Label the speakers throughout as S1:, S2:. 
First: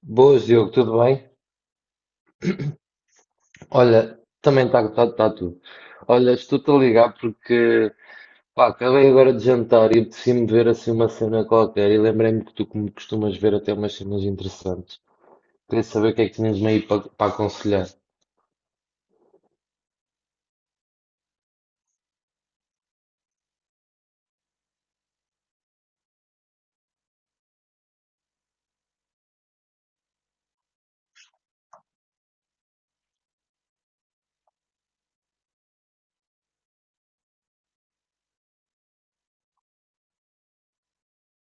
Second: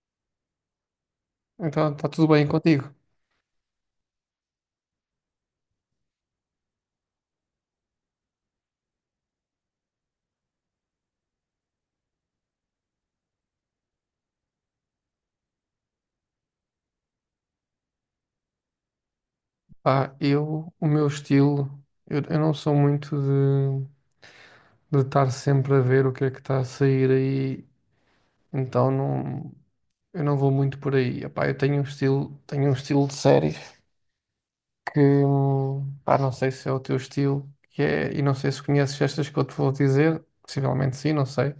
S1: Boas, Diogo, tudo bem?
S2: Então, está tudo bem contigo?
S1: Olha, também está tá tudo. Olha, estou-te a ligar porque pá, acabei agora de jantar e decidi-me ver assim uma cena qualquer e lembrei-me que tu como costumas ver até umas cenas interessantes. Queria saber o que é que tinhas-me aí para aconselhar.
S2: Pá, eu, o meu estilo, eu não sou muito de estar sempre a ver o que é que está a sair aí, então não, eu não vou muito por aí. Epá, eu tenho um estilo de séries que, pá, não sei se é o teu estilo, que é, e não sei se conheces estas que eu te vou dizer, possivelmente sim, não sei.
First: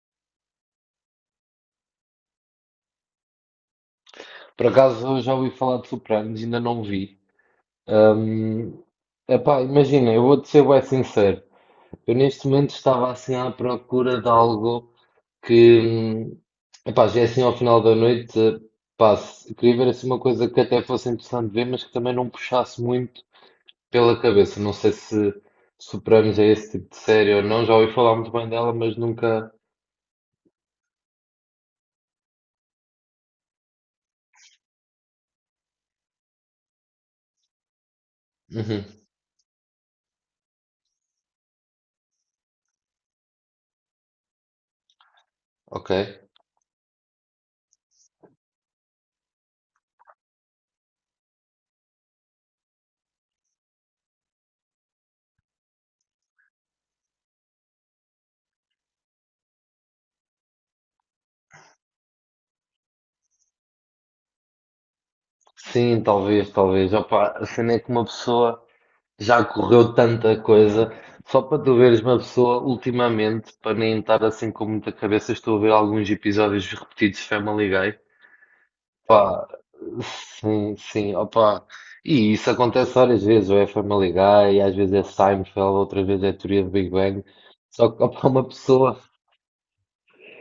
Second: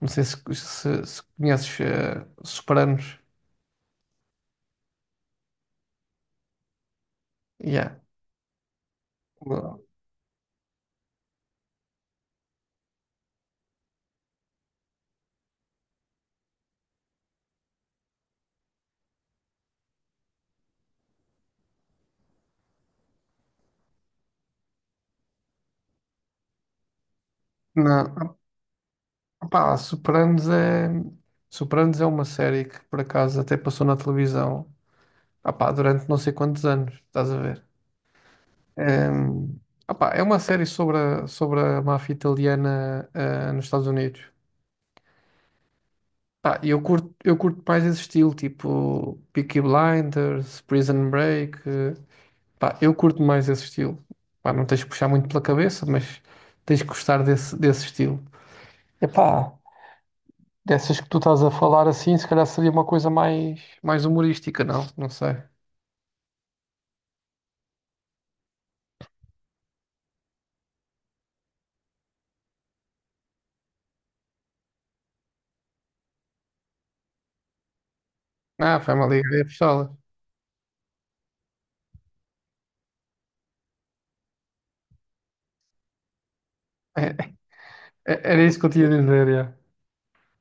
S2: Não sei se conheces Sopranos.
S1: Por acaso eu já ouvi falar de Sopranos, ainda não vi.
S2: Yeah.
S1: Hum, Epá, imagina, eu vou-te ser bem sincero. Eu neste momento estava assim à procura de algo que, epá, já é assim ao final da noite, pá, queria ver assim uma coisa que até fosse interessante ver, mas que também não puxasse muito pela cabeça. Não sei se superamos a esse tipo de série ou não, já ouvi falar muito
S2: Não.
S1: bem dela, mas nunca.
S2: Pá, Sopranos é uma série que por acaso até passou na televisão, pá, durante não sei quantos anos, estás a ver?
S1: Uhum,
S2: É, pá, é uma série sobre a máfia italiana, nos Estados Unidos.
S1: ok.
S2: Pá, e eu curto mais esse estilo, tipo Peaky Blinders, Prison Break. Pá, eu curto mais esse estilo. Pá, não tens que puxar muito pela cabeça, mas tens que gostar desse estilo. Epá, dessas que tu estás a falar assim, se calhar seria uma coisa mais humorística, não? Não sei.
S1: Sim, talvez, talvez. Opa, a cena é que uma pessoa. Já correu tanta coisa. Só para tu veres uma pessoa, ultimamente, para nem estar assim com muita cabeça, estou a ver alguns episódios repetidos de Family Guy.
S2: Ah, Family Guy é
S1: Pá,
S2: pistola.
S1: sim, sim, opá. E isso acontece várias vezes, ou é Family Guy, às vezes é Seinfeld, outra vez é Teoria do Big Bang.
S2: É,
S1: Só que, opá,
S2: era
S1: uma
S2: isso que eu tinha a
S1: pessoa,
S2: dizer, já.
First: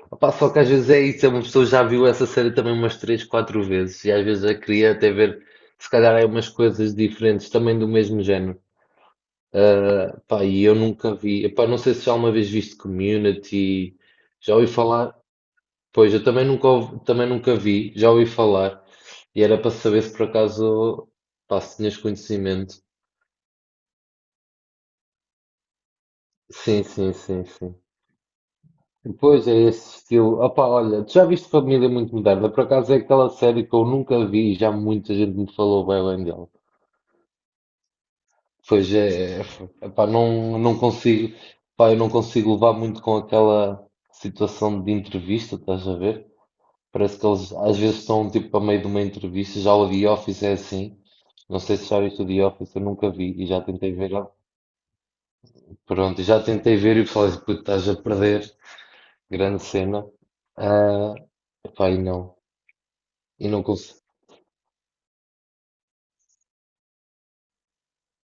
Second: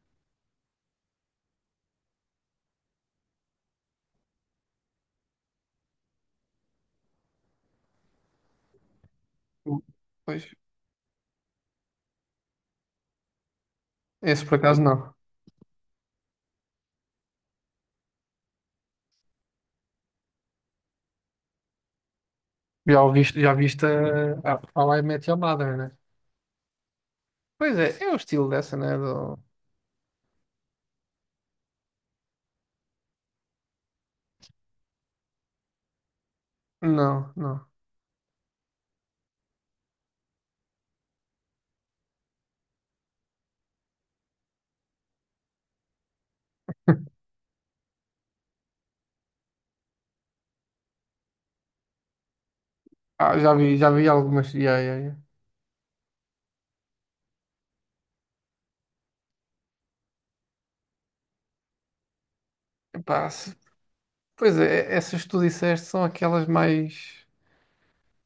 S1: opá, só que às vezes é isso, é uma pessoa já viu essa série também umas três, quatro vezes, e às vezes já queria até ver, se calhar, é umas coisas diferentes, também do mesmo género. Ah,
S2: Pois,
S1: pá, e eu nunca vi. Epá, não sei se já uma vez viste Community.
S2: esse por
S1: Já ouvi
S2: acaso não.
S1: falar. Pois, eu também nunca, ouvi- também nunca vi. Já ouvi falar. E era para saber se por acaso, pá, se tinhas conhecimento.
S2: Já ouviste, já viste a I Met Your Mother, né?
S1: Sim, sim, sim,
S2: Pois
S1: sim.
S2: é o estilo dessa, né? Do.
S1: Pois é esse estilo. Opá, olha, tu já viste Família Muito Moderna? Por acaso é aquela série que eu nunca vi e já muita gente me falou bem, bem dela.
S2: Não, não.
S1: Pois é, é, epá, não, não consigo, pá, eu não consigo levar muito com aquela situação de entrevista, estás a ver? Parece que eles às vezes estão tipo a meio de uma entrevista. Já o The Office é assim. Não sei se já viste o The Office, eu nunca vi
S2: Ah,
S1: e
S2: já
S1: já
S2: vi, já
S1: tentei
S2: vi
S1: ver.
S2: algumas. Yeah, yeah, yeah.
S1: Pronto, já tentei ver e falei, assim, puto, estás a perder. Grande cena. Ah, pá, e não.
S2: Epá,
S1: E não consigo.
S2: pois é, essas que tu disseste são aquelas mais,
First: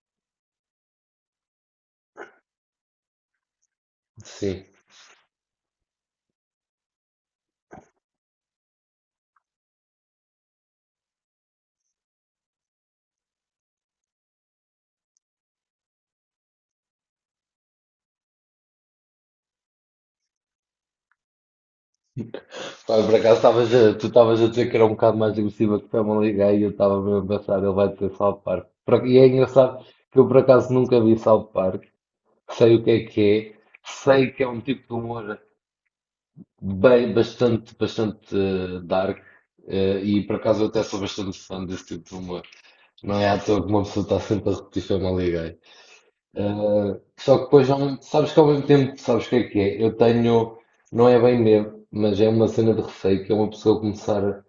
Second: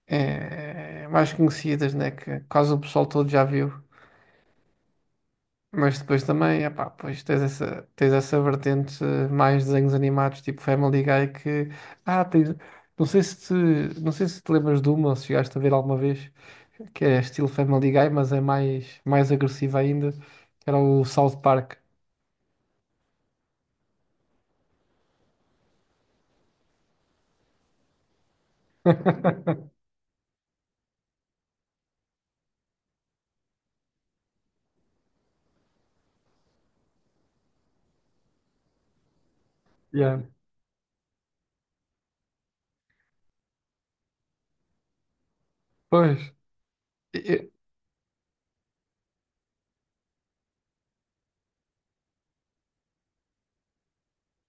S2: eh, mais conhecidas, né? Que quase o pessoal todo já viu.
S1: Sim.
S2: Mas depois também, epá, pois tens essa vertente mais desenhos animados, tipo Family Guy, que... Ah, tens. Não sei se te, não sei se te lembras de uma, ou se chegaste a ver alguma vez, que é estilo Family Guy, mas é mais agressiva ainda, que era o South Park.
S1: Pá, por acaso tu estavas a dizer que era um bocado mais agressiva que Family Guy e eu estava mesmo a pensar, ele vai dizer South Park. E é engraçado que eu por acaso nunca vi South Park. Sei o que é que é. Sei que é um tipo de humor. Bem, bastante, bastante dark.
S2: Yeah.
S1: E por acaso eu até sou bastante fã desse tipo de humor. Não é à toa que uma pessoa está sempre a repetir Family Guy.
S2: Pois.
S1: Eh,
S2: E-
S1: só que
S2: e-
S1: depois, sabes que ao mesmo tempo, sabes o que é que é? Eu tenho, não é bem medo, mas é uma cena de receio que é uma pessoa começar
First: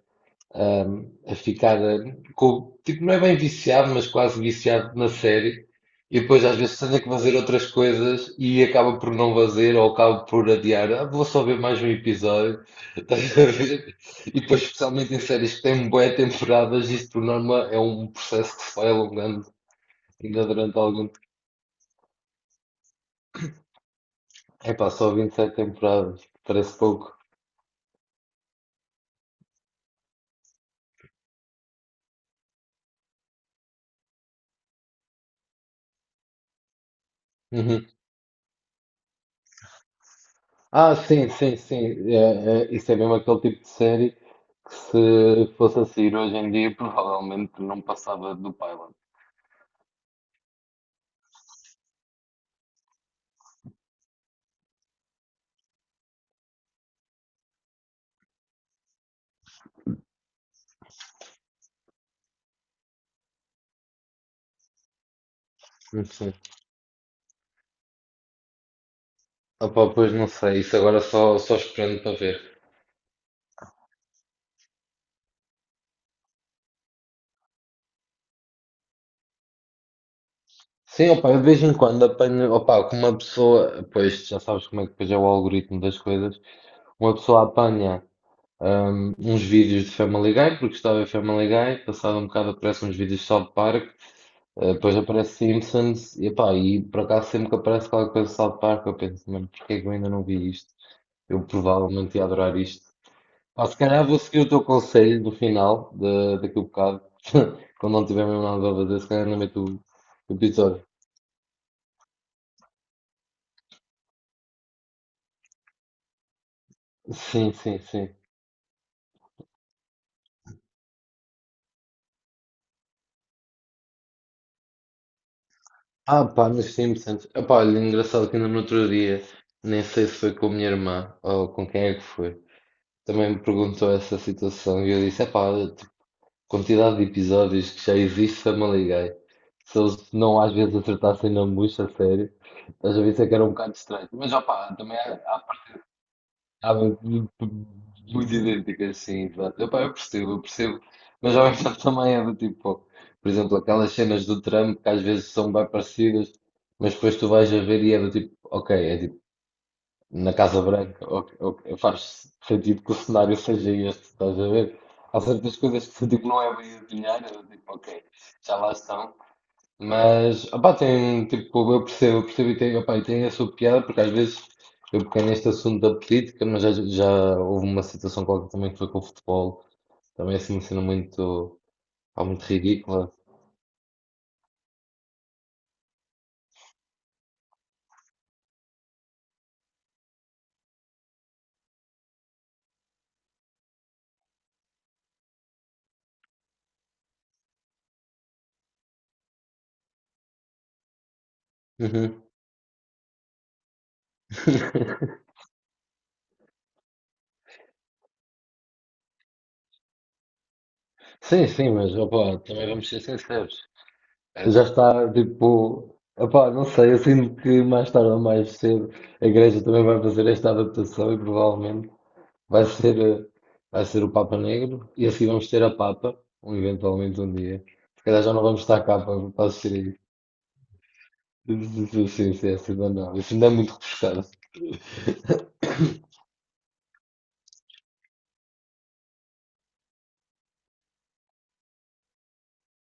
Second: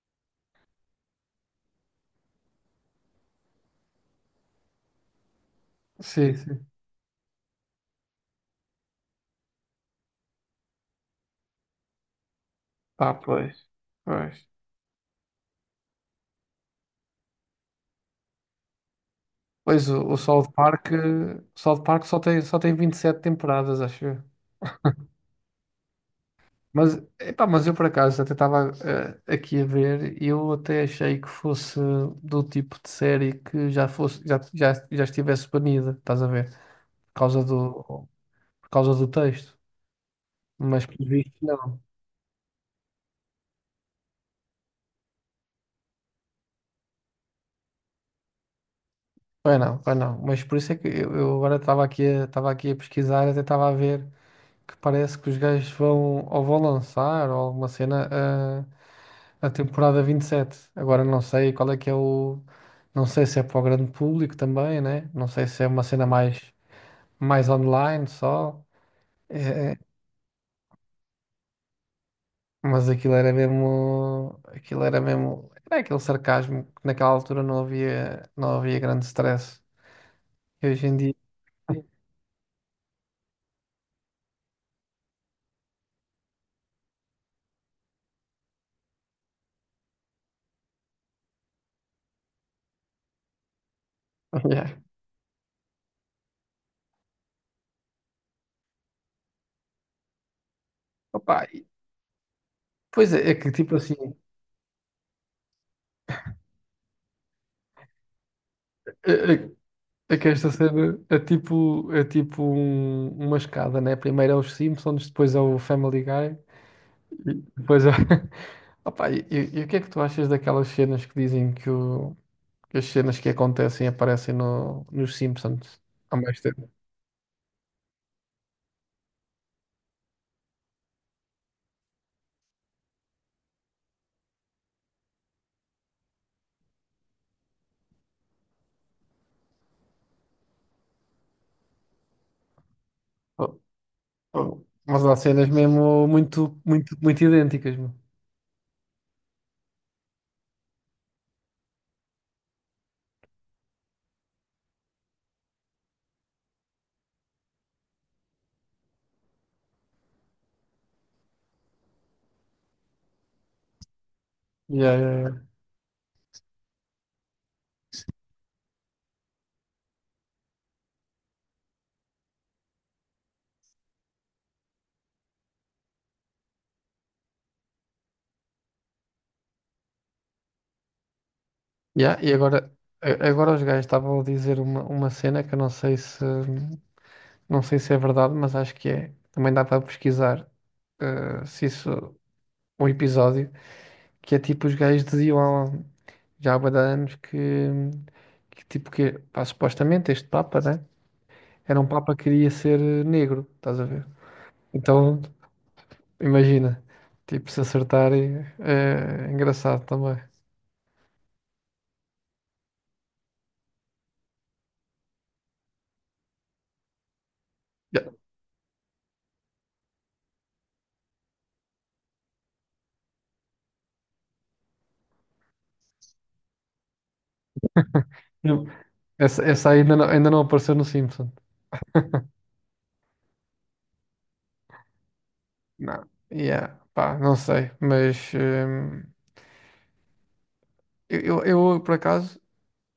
S1: a ficar com, tipo, não é bem viciado, mas quase viciado na série. E
S2: Sim,
S1: depois às
S2: sim.
S1: vezes tenho que fazer outras coisas e acaba por não fazer ou acaba por adiar. Ah, vou só ver mais um episódio.
S2: Pá,
S1: Estás a
S2: pois.
S1: ver? E
S2: Pois.
S1: depois, especialmente em séries que têm bué temporadas, isto por norma é um processo que se vai alongando
S2: Pois o
S1: ainda
S2: South
S1: durante
S2: Park,
S1: algum tempo.
S2: o South Park só tem 27 temporadas, acho eu.
S1: Epá, só 27 temporadas, parece
S2: Mas,
S1: pouco.
S2: epá, eu por acaso até estava aqui a ver e eu até achei que fosse do tipo de série que já fosse, já estivesse banida, estás a ver? Causa do,
S1: Uhum.
S2: por causa do texto. Mas
S1: Ah,
S2: por
S1: sim,
S2: visto
S1: sim,
S2: não.
S1: sim. É, é, isso é mesmo aquele tipo de série que se fosse a sair hoje em dia provavelmente não passava do pilot.
S2: Pois não, pois não. Mas por isso é que eu agora estava aqui a pesquisar, até estava a ver. Que parece que os gajos vão ou vão lançar ou alguma cena a temporada 27. Agora não sei qual é que é o. Não sei se é para o grande público também, né? Não sei se é uma
S1: Sim,
S2: cena
S1: sim.
S2: mais online só. É, é,
S1: Opa, pois não sei, isso agora só, só esperando para ver.
S2: mas aquilo era mesmo. Aquilo era mesmo. Era aquele sarcasmo que naquela altura não havia grande stress. E hoje em
S1: Sim,
S2: dia.
S1: opa, eu de vez em quando apanho, opa, com uma pessoa, pois já sabes como é que depois é o algoritmo das coisas, uma pessoa apanha uns vídeos de Family Guy, porque estava a ver Family Guy, passado um bocado aparecem uns vídeos de South Park.
S2: Yeah.
S1: Depois aparece Simpsons e, epá, e por acaso sempre que aparece qualquer coisa de South Park eu penso, mano, porque é que eu ainda não vi isto? Eu
S2: Opa,
S1: provavelmente ia adorar isto.
S2: pois é que
S1: Pá,
S2: tipo
S1: se
S2: assim.
S1: calhar vou seguir o teu conselho no final, de, daqui a um bocado, quando não tiver mesmo nada a fazer, se
S2: eh,
S1: calhar ainda
S2: eh,
S1: meto o
S2: É que esta
S1: episódio.
S2: cena é tipo uma escada, né? Primeiro é os Simpsons, depois é o Family Guy, e
S1: Sim, sim,
S2: depois é.
S1: sim.
S2: Opa, e o que é que tu achas daquelas cenas que dizem que as cenas que acontecem aparecem no, nos Simpsons há
S1: Ah,
S2: mais
S1: pá,
S2: tempo?
S1: mas Simpsons. Epá, olha, engraçado que ainda no outro dia, nem sei se foi com a minha irmã ou com quem é que foi, também me perguntou essa situação e eu disse, epá, quantidade de episódios que já existe Samaligai. Se eles não às vezes acertassem na bucha, a sério, às vezes é que era um
S2: Oh,
S1: bocado estranho. Mas
S2: oh,
S1: opá, também
S2: mas
S1: há,
S2: há
S1: há,
S2: cenas mesmo muito,
S1: há
S2: muito,
S1: muito,
S2: muito idênticas, meu.
S1: muito idênticas, sim, exato. Opá, eu percebo, eu percebo. Mas ao mesmo tempo também é do tipo, por exemplo, aquelas cenas do Trump que às vezes são bem parecidas, mas depois tu vais a ver e é do tipo, ok, é na Casa Branca, faz sentido que o cenário seja este, estás a ver?
S2: Yeah, yeah,
S1: Há
S2: yeah.
S1: certas coisas que se tipo, não é bem adivinhar, eu tipo, ok, já lá estão. Mas, opá, tem, tipo, eu percebo e tem, opá, e tem a sua piada, porque às vezes eu peguei neste assunto da política, mas já, já houve uma situação qualquer também que foi com o futebol, também assim, uma cena muito,
S2: Yeah,
S1: pá,
S2: e
S1: muito
S2: agora,
S1: ridícula.
S2: a- agora os gajos estavam a dizer uma cena que eu não sei se. Não sei se é verdade, mas acho que é. Também dá para pesquisar se isso, um episódio, que é tipo os gajos diziam já há bué de anos que, tipo que pá, supostamente este Papa, né? Era um Papa
S1: Uhum.
S2: que queria ser negro, estás a ver? Então imagina, tipo, se acertarem é engraçado também.
S1: Sim, sim, mas, opá, também vamos ser sinceros. Já está tipo. Epá, não sei, eu sinto que mais
S2: Yeah.
S1: tarde ou mais cedo a Igreja também vai fazer esta adaptação e provavelmente vai ser, eh, vai ser o Papa Negro e assim vamos ter a Papa, um, eventualmente um dia. Se calhar já não vamos
S2: Eu-
S1: estar cá para,
S2: Essa,
S1: para
S2: essa
S1: assistir
S2: aí ainda
S1: aí.
S2: não, ainda não apareceu no Simpson.
S1: Sim, sim, sim, sim, ainda não. Isso ainda é muito refrescado.
S2: Não. Yeah, pá, não sei, mas eu, por acaso.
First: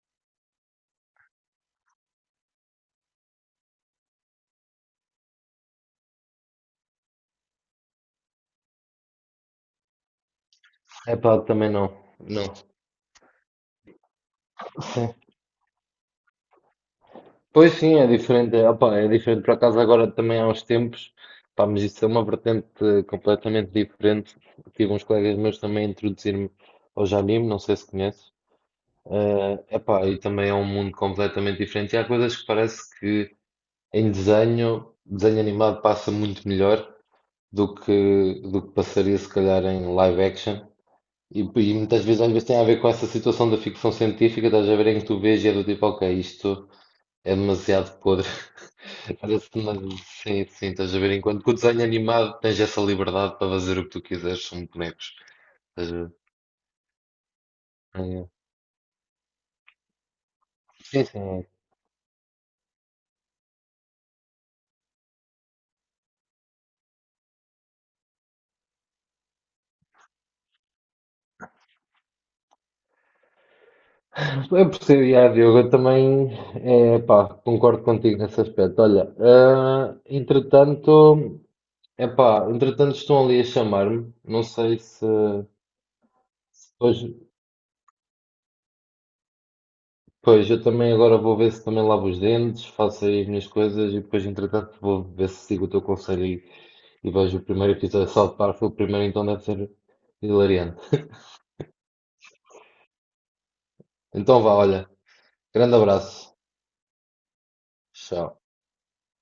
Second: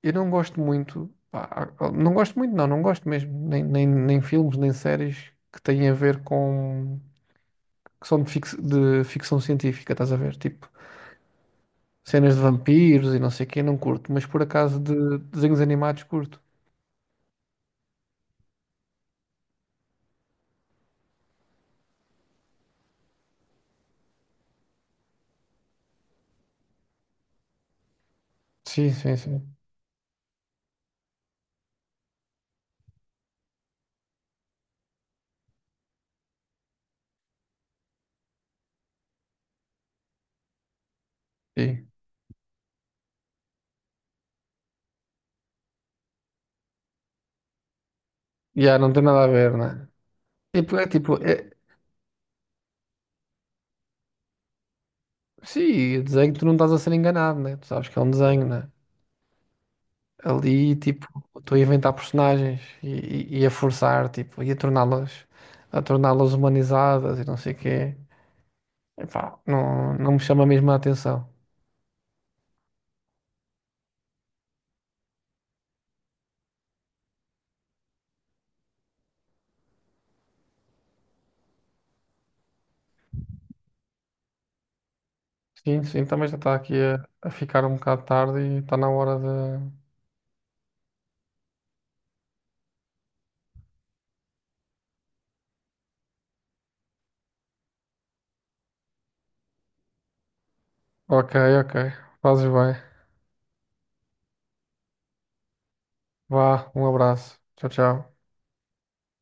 S2: Eu não gosto muito, pá, não gosto muito, não, não gosto mesmo, nem filmes, nem séries que têm a ver com, que são de ficção científica, estás a ver? Tipo,
S1: Epá, também não.
S2: cenas de
S1: Não.
S2: vampiros e não sei o quê, não curto, mas por acaso de desenhos animados curto.
S1: Pois sim, é diferente. Opa, é diferente por acaso agora também há uns tempos. Pá, mas isso é uma vertente completamente diferente. Tive uns colegas meus também a introduzir-me ao anime, não sei se conheces.
S2: Sim, sim, sim.
S1: Epá, e também é um mundo completamente diferente. E há coisas que parece que em desenho animado passa muito melhor do que passaria se calhar em live action. E
S2: Sim.
S1: muitas vezes, às vezes tem a ver com essa situação da ficção científica, estás a ver em que tu vês e é do tipo, ok, isto é demasiado podre.
S2: Já não tem nada a
S1: Parece
S2: ver,
S1: uma...
S2: né?
S1: Sim, sim,
S2: Tipo, é
S1: estás a ver?
S2: tipo,
S1: Enquanto que o desenho animado tens essa liberdade para fazer o que tu quiseres, são bonecos. Estás
S2: sim,
S1: a
S2: desenho tu não estás a ser enganado, né? Tu sabes que é um
S1: ver? É.
S2: desenho, né? Ali,
S1: Sim,
S2: tipo,
S1: sim.
S2: estou a inventar personagens e a forçar, tipo, e a torná-las humanizadas e não sei o quê. Epá, não, não me chama mesmo a atenção.
S1: Eu percebo, yeah, Diogo, eu também é, pá, concordo contigo nesse aspecto. Olha, ah, entretanto, é pá, entretanto estão ali a chamar-me. Não sei se,
S2: Sim, sim, também já está
S1: se
S2: aqui a,
S1: depois.
S2: a ficar um bocado tarde e está na hora de.
S1: Pois, eu também agora vou ver se também lavo os dentes, faço aí as minhas coisas e depois, entretanto, vou ver se sigo o teu conselho e vejo o primeiro episódio de South Park. Foi o primeiro, então deve ser hilariante.
S2: Ok, ok, fazes bem.
S1: Então vá, olha, grande abraço.
S2: Vá, um abraço. Tchau, tchau.
S1: Tchau.